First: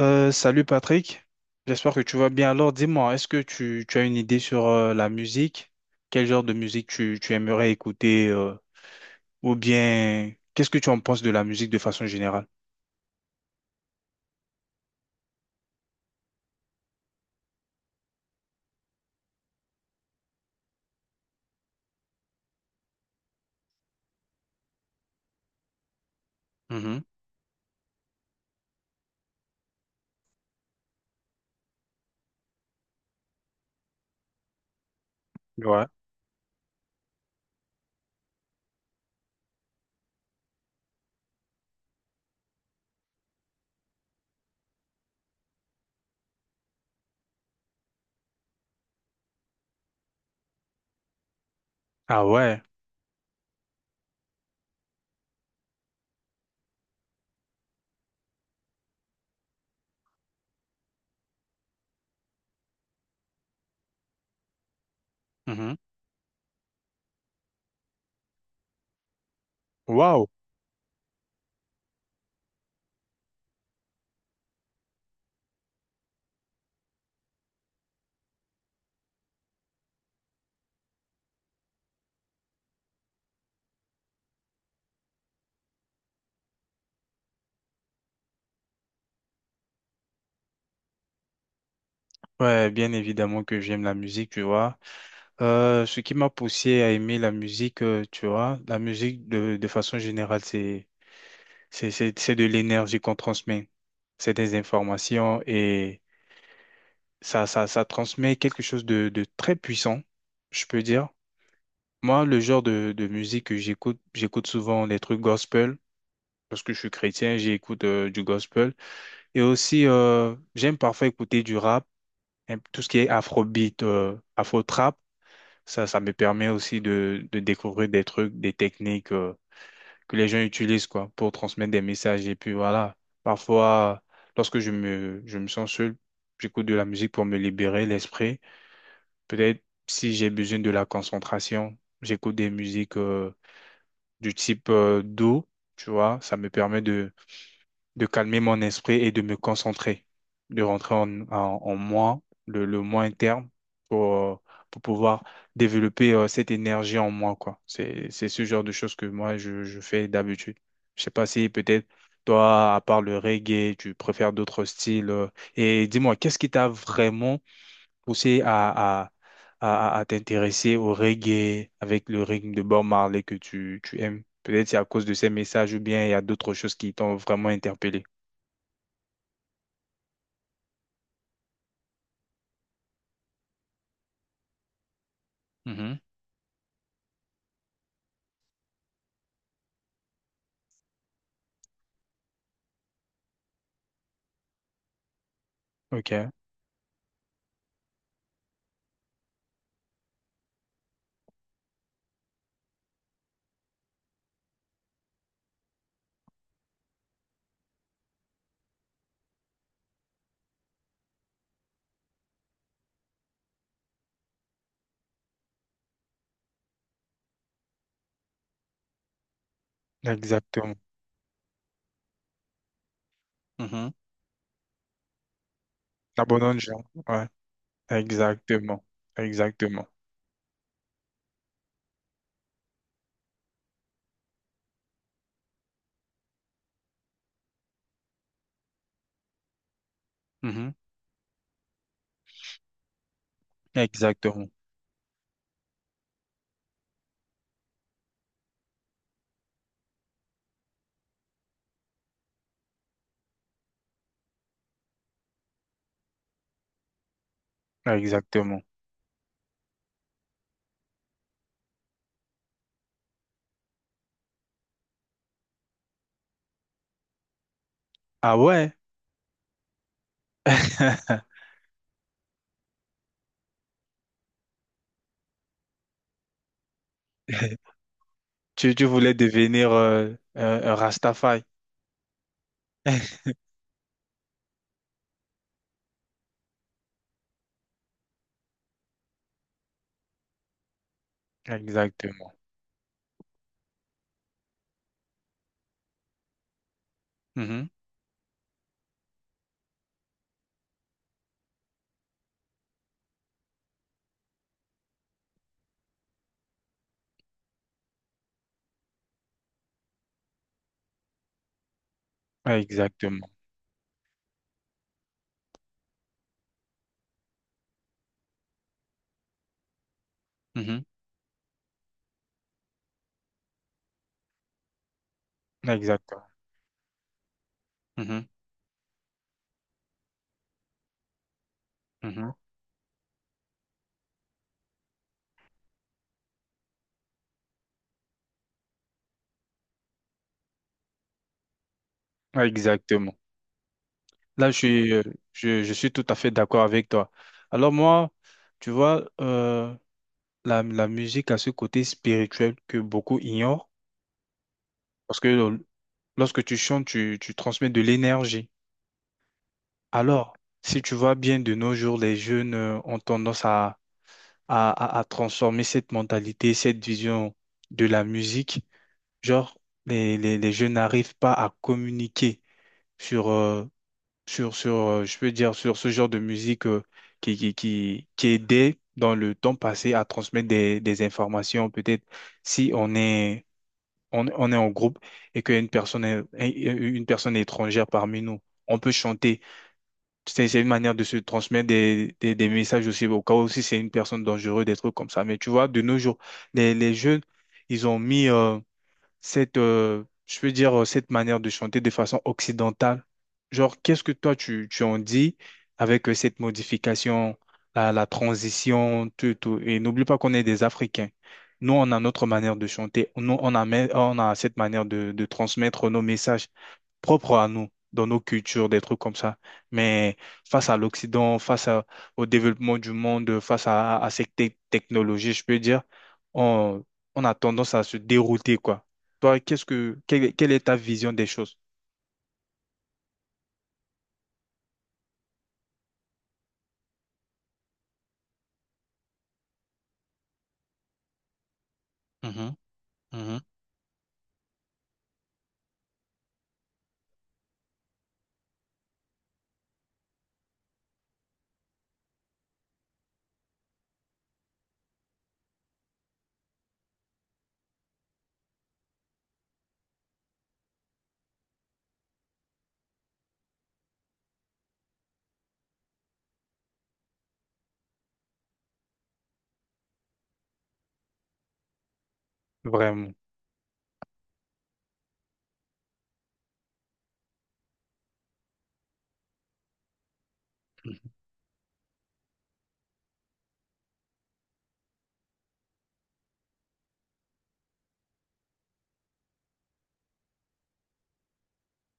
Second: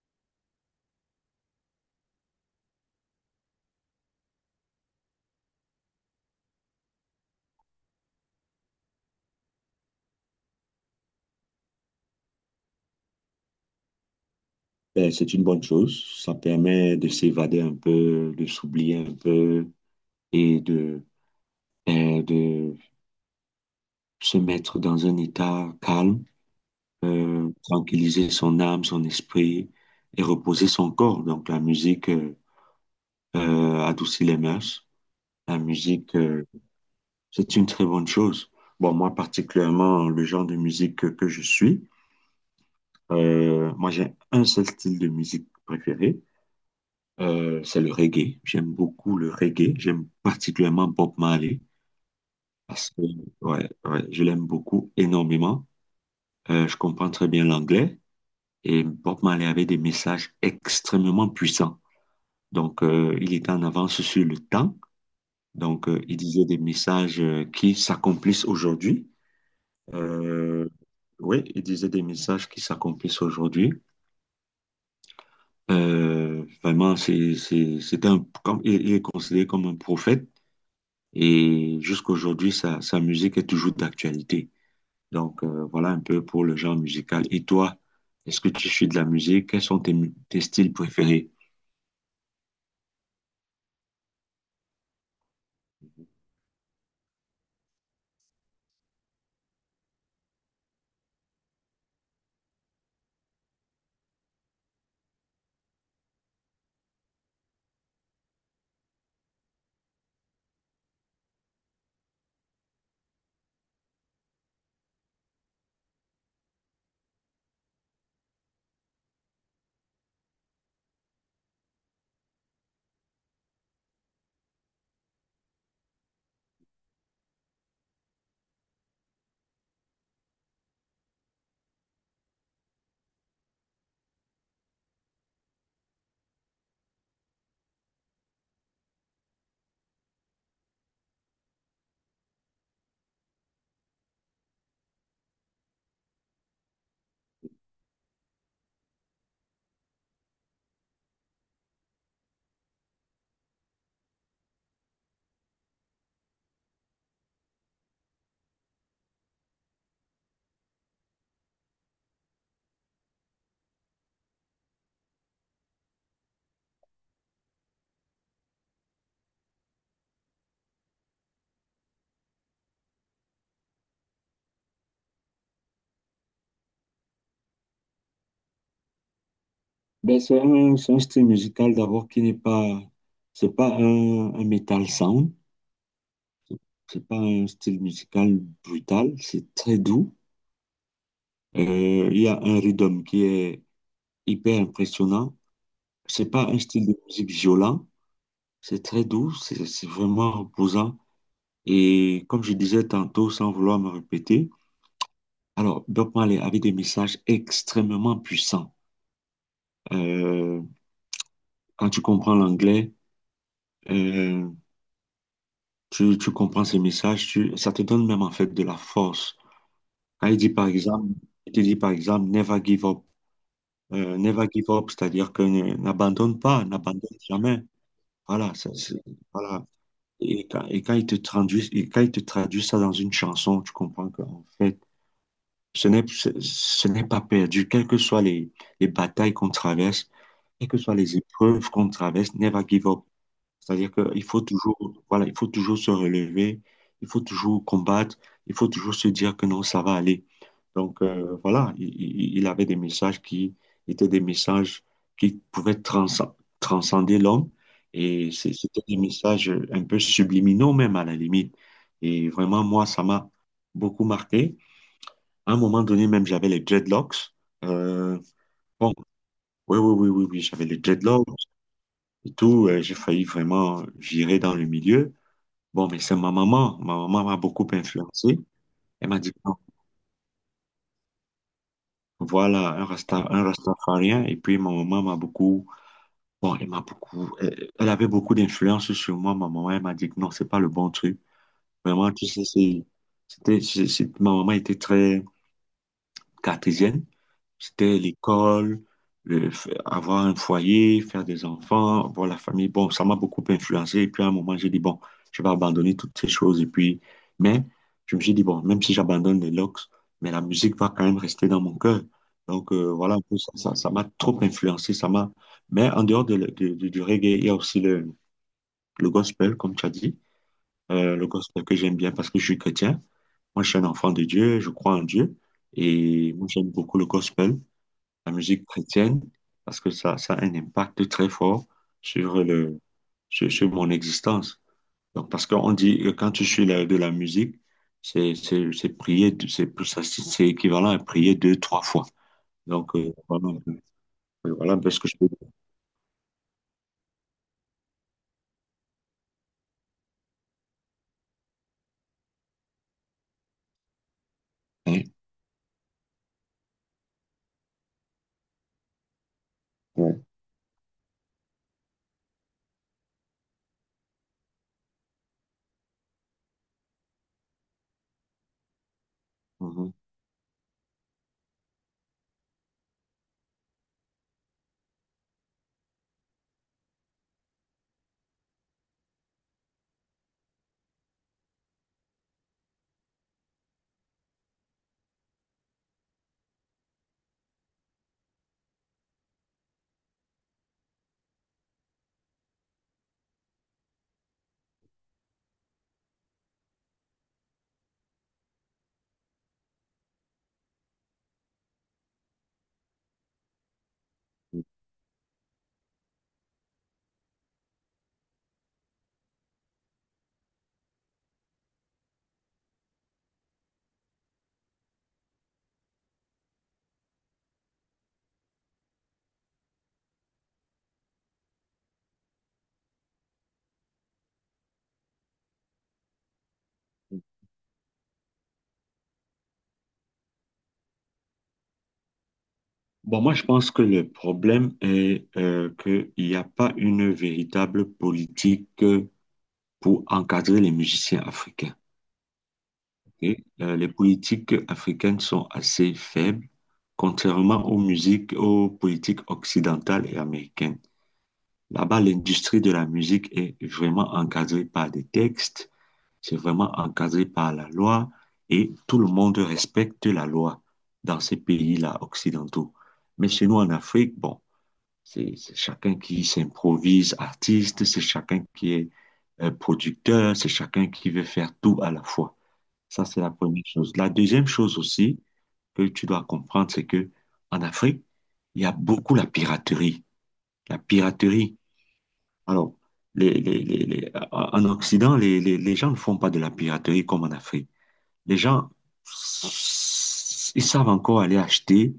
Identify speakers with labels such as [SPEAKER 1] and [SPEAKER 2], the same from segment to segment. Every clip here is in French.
[SPEAKER 1] Salut Patrick, j'espère que tu vas bien. Alors dis-moi, est-ce que tu as une idée sur la musique? Quel genre de musique tu aimerais écouter ou bien qu'est-ce que tu en penses de la musique de façon générale?
[SPEAKER 2] Ben, c'est une bonne chose. Ça permet de s'évader un peu, de s'oublier un peu et de se mettre dans un état calme,
[SPEAKER 1] Mhm.
[SPEAKER 2] tranquilliser son âme, son esprit et reposer son corps. Donc la musique adoucit les mœurs. La
[SPEAKER 1] Ouais.
[SPEAKER 2] musique, euh, c'est une très bonne chose. Bon, moi particulièrement, le genre de musique que je suis, moi j'ai un seul style de musique préféré. C'est le reggae. J'aime beaucoup le reggae. J'aime particulièrement Bob Marley
[SPEAKER 1] Ah ouais.
[SPEAKER 2] parce que ouais, je l'aime beaucoup énormément. Je comprends très bien l'anglais et Bob Marley avait des messages extrêmement puissants. Donc, il était en avance sur le temps.
[SPEAKER 1] Mhm.
[SPEAKER 2] Donc, il disait des messages qui s'accomplissent aujourd'hui.
[SPEAKER 1] Waouh.
[SPEAKER 2] Euh, oui, il disait des messages qui s'accomplissent aujourd'hui. Vraiment, c'était il est considéré comme un prophète. Et jusqu'aujourd'hui, sa musique est toujours d'actualité. Donc, voilà un peu pour le genre musical. Et toi, est-ce que tu suis de la musique? Quels sont tes styles préférés?
[SPEAKER 1] Ouais, bien évidemment que j'aime la musique, tu vois. Ce qui m'a poussé à aimer la musique, tu vois, la musique de façon générale, c'est de l'énergie qu'on transmet. C'est des informations et ça transmet quelque chose de très puissant, je peux dire. Moi, le genre de musique que j'écoute, j'écoute souvent des trucs gospel parce que je suis chrétien, j'écoute du gospel. Et aussi, j'aime parfois écouter du rap, hein, tout ce qui est afrobeat, afro-trap. Ça me permet aussi de découvrir des trucs, des techniques. Que les gens utilisent quoi pour transmettre des messages et puis voilà, parfois lorsque je me sens seul, j'écoute de la musique pour me libérer l'esprit. Peut-être si j'ai besoin de la concentration, j'écoute des musiques du type doux. Tu vois, ça me permet de calmer mon esprit et de me concentrer, de rentrer en moi, le moi interne, pour, euh, pour pouvoir développer cette énergie en moi, quoi. C'est ce genre de choses que moi, je fais d'habitude. Je sais pas si peut-être toi, à part le reggae, tu préfères d'autres styles. Et dis-moi, qu'est-ce qui t'a vraiment poussé à t'intéresser au reggae avec le rythme de Bob Marley que tu aimes? Peut-être c'est à cause de ces messages ou bien il y a d'autres choses qui t'ont vraiment interpellé.
[SPEAKER 2] Ben, c'est un style musical d'abord qui n'est pas, c'est pas un metal sound,
[SPEAKER 1] Mhm.
[SPEAKER 2] c'est pas un style musical brutal, c'est très doux. Il y a un rhythm qui est hyper impressionnant.
[SPEAKER 1] Ok,
[SPEAKER 2] C'est pas un style de musique violent, c'est très doux, c'est vraiment reposant. Et comme je disais tantôt, sans vouloir me répéter, alors Bob Marley avait des messages extrêmement puissants. Euh, Quand tu comprends l'anglais, euh, tu comprends ces messages, ça te donne même en fait de la force. Quand il dit par
[SPEAKER 1] exactement.
[SPEAKER 2] exemple, il te dit par exemple, never give up.
[SPEAKER 1] Mhm.
[SPEAKER 2] Never give up, c'est-à-dire que
[SPEAKER 1] La
[SPEAKER 2] n'abandonne
[SPEAKER 1] bonne
[SPEAKER 2] pas,
[SPEAKER 1] gens.
[SPEAKER 2] n'abandonne
[SPEAKER 1] Ouais,
[SPEAKER 2] jamais. Voilà,
[SPEAKER 1] exactement.
[SPEAKER 2] voilà.
[SPEAKER 1] Exactement.
[SPEAKER 2] Et quand il te traduit, et quand il te traduit ça dans une chanson, tu comprends qu'en fait, ce ce n'est pas perdu, quelles que soient les batailles qu'on traverse, quelles
[SPEAKER 1] Mhm.
[SPEAKER 2] que soient les épreuves qu'on traverse, never give up. C'est-à-dire
[SPEAKER 1] Exactement.
[SPEAKER 2] voilà, il faut toujours se relever, il faut toujours combattre, il faut toujours se dire que non, ça va aller. Donc voilà, il avait des messages qui étaient des messages qui pouvaient transcender l'homme et
[SPEAKER 1] Exactement.
[SPEAKER 2] c'était des messages un peu subliminaux même à la limite. Et vraiment, moi, ça m'a beaucoup marqué. À un moment donné, même, j'avais les dreadlocks. Euh,
[SPEAKER 1] Ah ouais.
[SPEAKER 2] bon, oui, oui, oui, oui, oui, j'avais les dreadlocks et tout. J'ai failli vraiment virer dans le milieu. Bon, mais c'est ma maman. Ma maman m'a beaucoup influencé.
[SPEAKER 1] Tu
[SPEAKER 2] Elle
[SPEAKER 1] voulais
[SPEAKER 2] m'a dit, non,
[SPEAKER 1] devenir un Rastafari.
[SPEAKER 2] voilà, un rasta, un rastafarien. Et puis, ma maman m'a beaucoup, bon, elle avait beaucoup d'influence sur moi. Ma maman, elle m'a dit, que non, c'est pas le bon truc. Vraiment, tu
[SPEAKER 1] Exactement.
[SPEAKER 2] sais, ma maman était très cartésienne.
[SPEAKER 1] Mhm.
[SPEAKER 2] C'était l'école, avoir un foyer, faire des enfants, voir la famille. Bon, ça m'a beaucoup influencé. Et puis à un moment, j'ai dit, bon, je vais abandonner toutes ces choses. Mais je me suis dit, bon, même si j'abandonne les locks, mais la musique va quand même rester dans mon cœur. Donc voilà, un
[SPEAKER 1] Exactement.
[SPEAKER 2] peu ça m'a trop influencé. Ça m'a... Mais en dehors de, le- de- du reggae, il y a aussi le gospel, comme tu as dit.
[SPEAKER 1] Mhm.
[SPEAKER 2] Le gospel que j'aime bien parce que je suis chrétien. Moi, je suis un enfant de Dieu, je crois en Dieu.
[SPEAKER 1] Exactement.
[SPEAKER 2] Et moi, j'aime beaucoup le gospel,
[SPEAKER 1] Mhm,
[SPEAKER 2] la musique chrétienne, parce que ça a un impact très fort
[SPEAKER 1] mhm.
[SPEAKER 2] sur le, sur mon existence. Donc, parce qu'on dit que quand tu suis de la musique, c'est prier, c'est, plus- ça, c'est équivalent à prier deux, trois fois. Donc,
[SPEAKER 1] Exactement. Là,
[SPEAKER 2] voilà un peu ce que je peux dire.
[SPEAKER 1] je suis tout à fait d'accord avec toi. Alors moi, tu vois, la musique a ce côté spirituel que beaucoup ignorent,
[SPEAKER 2] Hein?
[SPEAKER 1] parce que lorsque tu chantes, tu transmets de l'énergie.
[SPEAKER 2] Ouais.
[SPEAKER 1] Alors, si tu vois bien de nos jours, les jeunes ont tendance à, à transformer cette mentalité, cette vision de la musique. Genre,
[SPEAKER 2] Mhm.
[SPEAKER 1] les jeunes n'arrivent pas à communiquer sur, euh, sur je peux dire, sur ce genre de musique qui aidait dans le temps passé à transmettre des informations. Peut-être si on est on est en groupe et qu'une personne, une personne étrangère parmi nous. On peut chanter. C'est une manière de se transmettre des messages aussi, au cas où si c'est une personne dangereuse, des trucs comme ça. Mais tu vois, de nos jours, les jeunes, ils ont mis, cette, je veux dire, cette manière de chanter de façon occidentale. Genre, qu'est-ce que toi, tu en dis avec cette modification, la transition, tout, tout. Et n'oublie pas qu'on est des Africains. Nous, on a notre manière de chanter. Nous, on a, on a cette manière de transmettre nos messages propre à nous, dans nos cultures, des trucs comme ça. Mais face à l'Occident, au développement du monde, face à ces technologies, je peux dire, on, on a tendance à se dérouter, quoi. Toi, qu'est-ce que, quelle, quelle est ta vision des choses?
[SPEAKER 2] Bon, moi, je pense que le problème est qu'il n'y a pas une véritable politique pour encadrer les musiciens africains.
[SPEAKER 1] Mhm,
[SPEAKER 2] Et,
[SPEAKER 1] mhm.
[SPEAKER 2] les politiques africaines sont assez faibles, contrairement aux musiques, aux politiques occidentales et américaines. Là-bas, l'industrie de la musique est vraiment encadrée par des textes, c'est vraiment encadré par la loi et tout le monde respecte la loi dans ces pays-là occidentaux. Mais chez nous en Afrique, bon, c'est chacun qui s'improvise artiste, c'est chacun qui est producteur, c'est chacun qui veut faire tout à la fois. Ça,
[SPEAKER 1] Vraiment.
[SPEAKER 2] c'est la première chose. La deuxième chose aussi que tu dois comprendre, c'est que 'en Afrique, il y a beaucoup la piraterie. La piraterie. Alors, en Occident, les gens ne font pas de la piraterie comme en Afrique. Les gens, ils savent encore aller acheter,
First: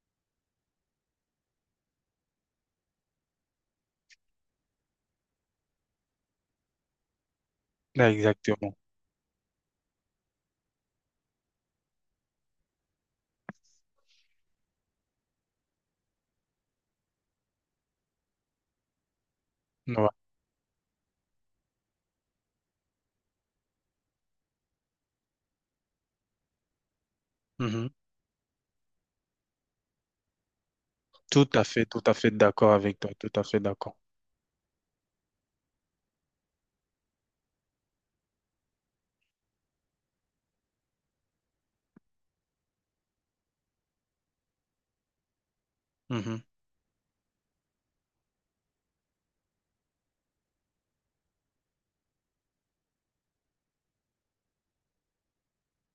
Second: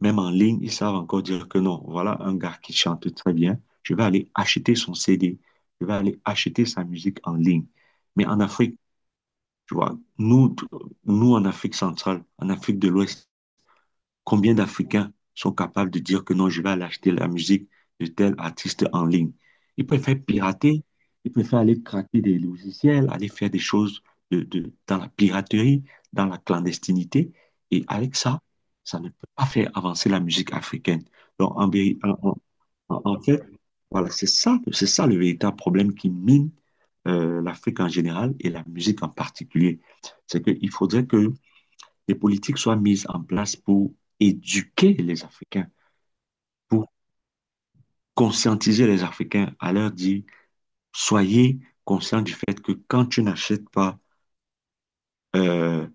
[SPEAKER 2] même en ligne, ils savent encore dire que non, voilà un gars qui chante très bien, je vais aller acheter son CD, je vais aller acheter sa musique en ligne.
[SPEAKER 1] Là,
[SPEAKER 2] Mais en
[SPEAKER 1] exactement.
[SPEAKER 2] Afrique, tu vois, nous, en Afrique centrale, en Afrique de l'Ouest, combien d'Africains sont capables de dire que non, je vais aller acheter la musique de tel artiste en ligne? Ils
[SPEAKER 1] Ouais.
[SPEAKER 2] préfèrent pirater, ils préfèrent aller craquer des logiciels, aller faire des choses dans la piraterie, dans la clandestinité. Et
[SPEAKER 1] Mhm.
[SPEAKER 2] avec ça, ça ne peut pas faire avancer la musique africaine. Donc, en, vé-
[SPEAKER 1] Tout à fait
[SPEAKER 2] en-
[SPEAKER 1] d'accord avec
[SPEAKER 2] en,
[SPEAKER 1] toi,
[SPEAKER 2] en
[SPEAKER 1] tout
[SPEAKER 2] fait,
[SPEAKER 1] à fait d'accord.
[SPEAKER 2] voilà, c'est ça le véritable problème qui mine l'Afrique en général et la musique en particulier. C'est qu'il faudrait que les politiques soient mises en place pour éduquer les Africains,
[SPEAKER 1] Mhm.
[SPEAKER 2] pour conscientiser les Africains, à leur dire, soyez conscients du fait que quand tu n'achètes pas Euh,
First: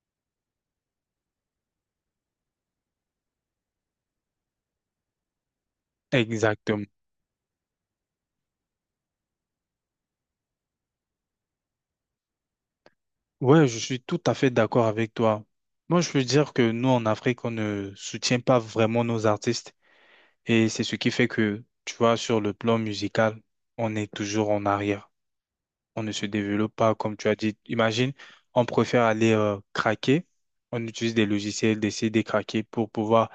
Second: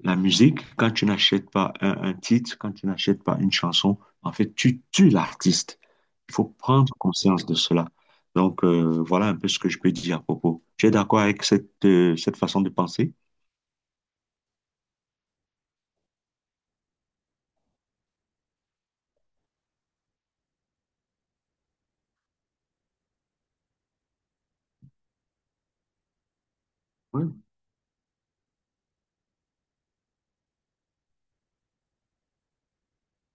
[SPEAKER 2] la musique, quand tu n'achètes pas un titre, quand tu n'achètes pas une chanson, en fait, tu tues l'artiste. Il faut
[SPEAKER 1] Exactement.
[SPEAKER 2] prendre conscience de cela. Donc, voilà un peu ce que je peux dire à propos. Tu es d'accord avec cette façon de penser?
[SPEAKER 1] Ouais, je suis tout à fait d'accord avec toi. Moi, je peux dire que nous, en Afrique, on ne soutient pas vraiment nos artistes. Et c'est ce qui fait que, tu vois, sur le plan musical, on est toujours en arrière. On ne se développe pas, comme tu
[SPEAKER 2] Oui.
[SPEAKER 1] as dit. Imagine, on préfère aller craquer. On utilise des logiciels, des CD craqués pour pouvoir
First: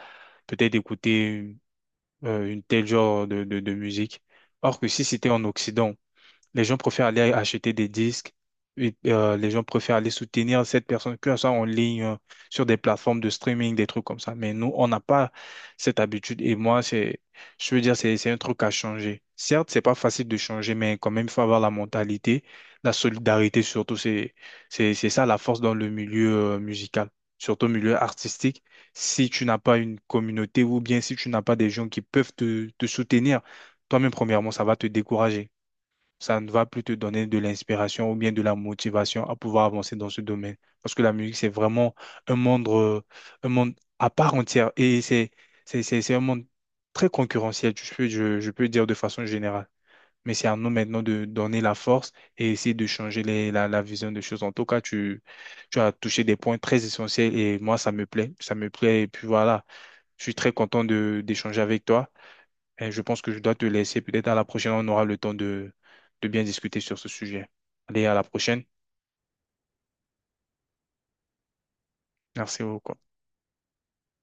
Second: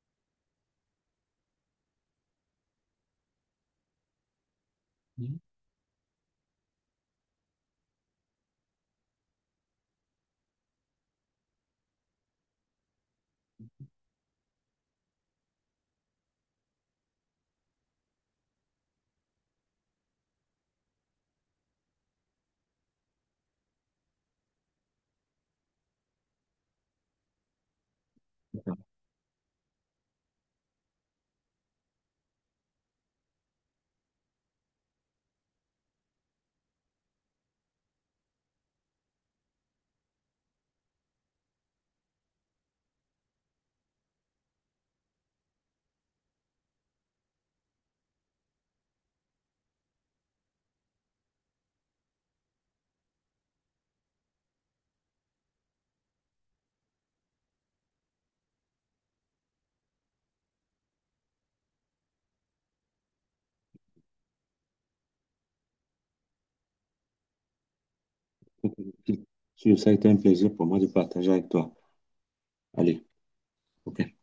[SPEAKER 1] peut-être écouter une telle genre de musique. Or que si c'était
[SPEAKER 2] Oui.
[SPEAKER 1] en Occident, les gens préfèrent aller acheter des disques. Et, les gens préfèrent aller soutenir cette personne, que ça soit en ligne, sur des plateformes de streaming, des trucs comme ça. Mais nous, on n'a pas cette habitude. Et moi, je veux dire, c'est un truc à changer. Certes, c'est pas facile de changer, mais quand même, il faut avoir la mentalité, la solidarité surtout. C'est ça la force dans le milieu musical, surtout au milieu artistique.
[SPEAKER 2] D'accord.
[SPEAKER 1] Si tu n'as pas une communauté ou bien si tu n'as pas des gens qui peuvent te soutenir, toi-même, premièrement, ça va te décourager, ça ne va plus te donner de l'inspiration ou bien de la motivation à pouvoir avancer dans ce domaine. Parce que la musique, c'est vraiment un monde, euh, un monde à part entière et c'est un monde très concurrentiel, je peux dire de façon générale. Mais c'est à nous maintenant de donner la force et essayer de changer la vision des choses. En tout cas, tu as touché des points très essentiels et moi, ça me plaît. Ça me plaît. Et puis voilà, je suis très content de d'échanger avec toi. Et je pense que je dois te laisser. Peut-être à la prochaine, on aura le temps de bien discuter sur ce sujet. Allez, à la prochaine.
[SPEAKER 2] Ok, ok. Ça a été un plaisir pour moi de partager avec toi.
[SPEAKER 1] Merci beaucoup.
[SPEAKER 2] Allez, ok.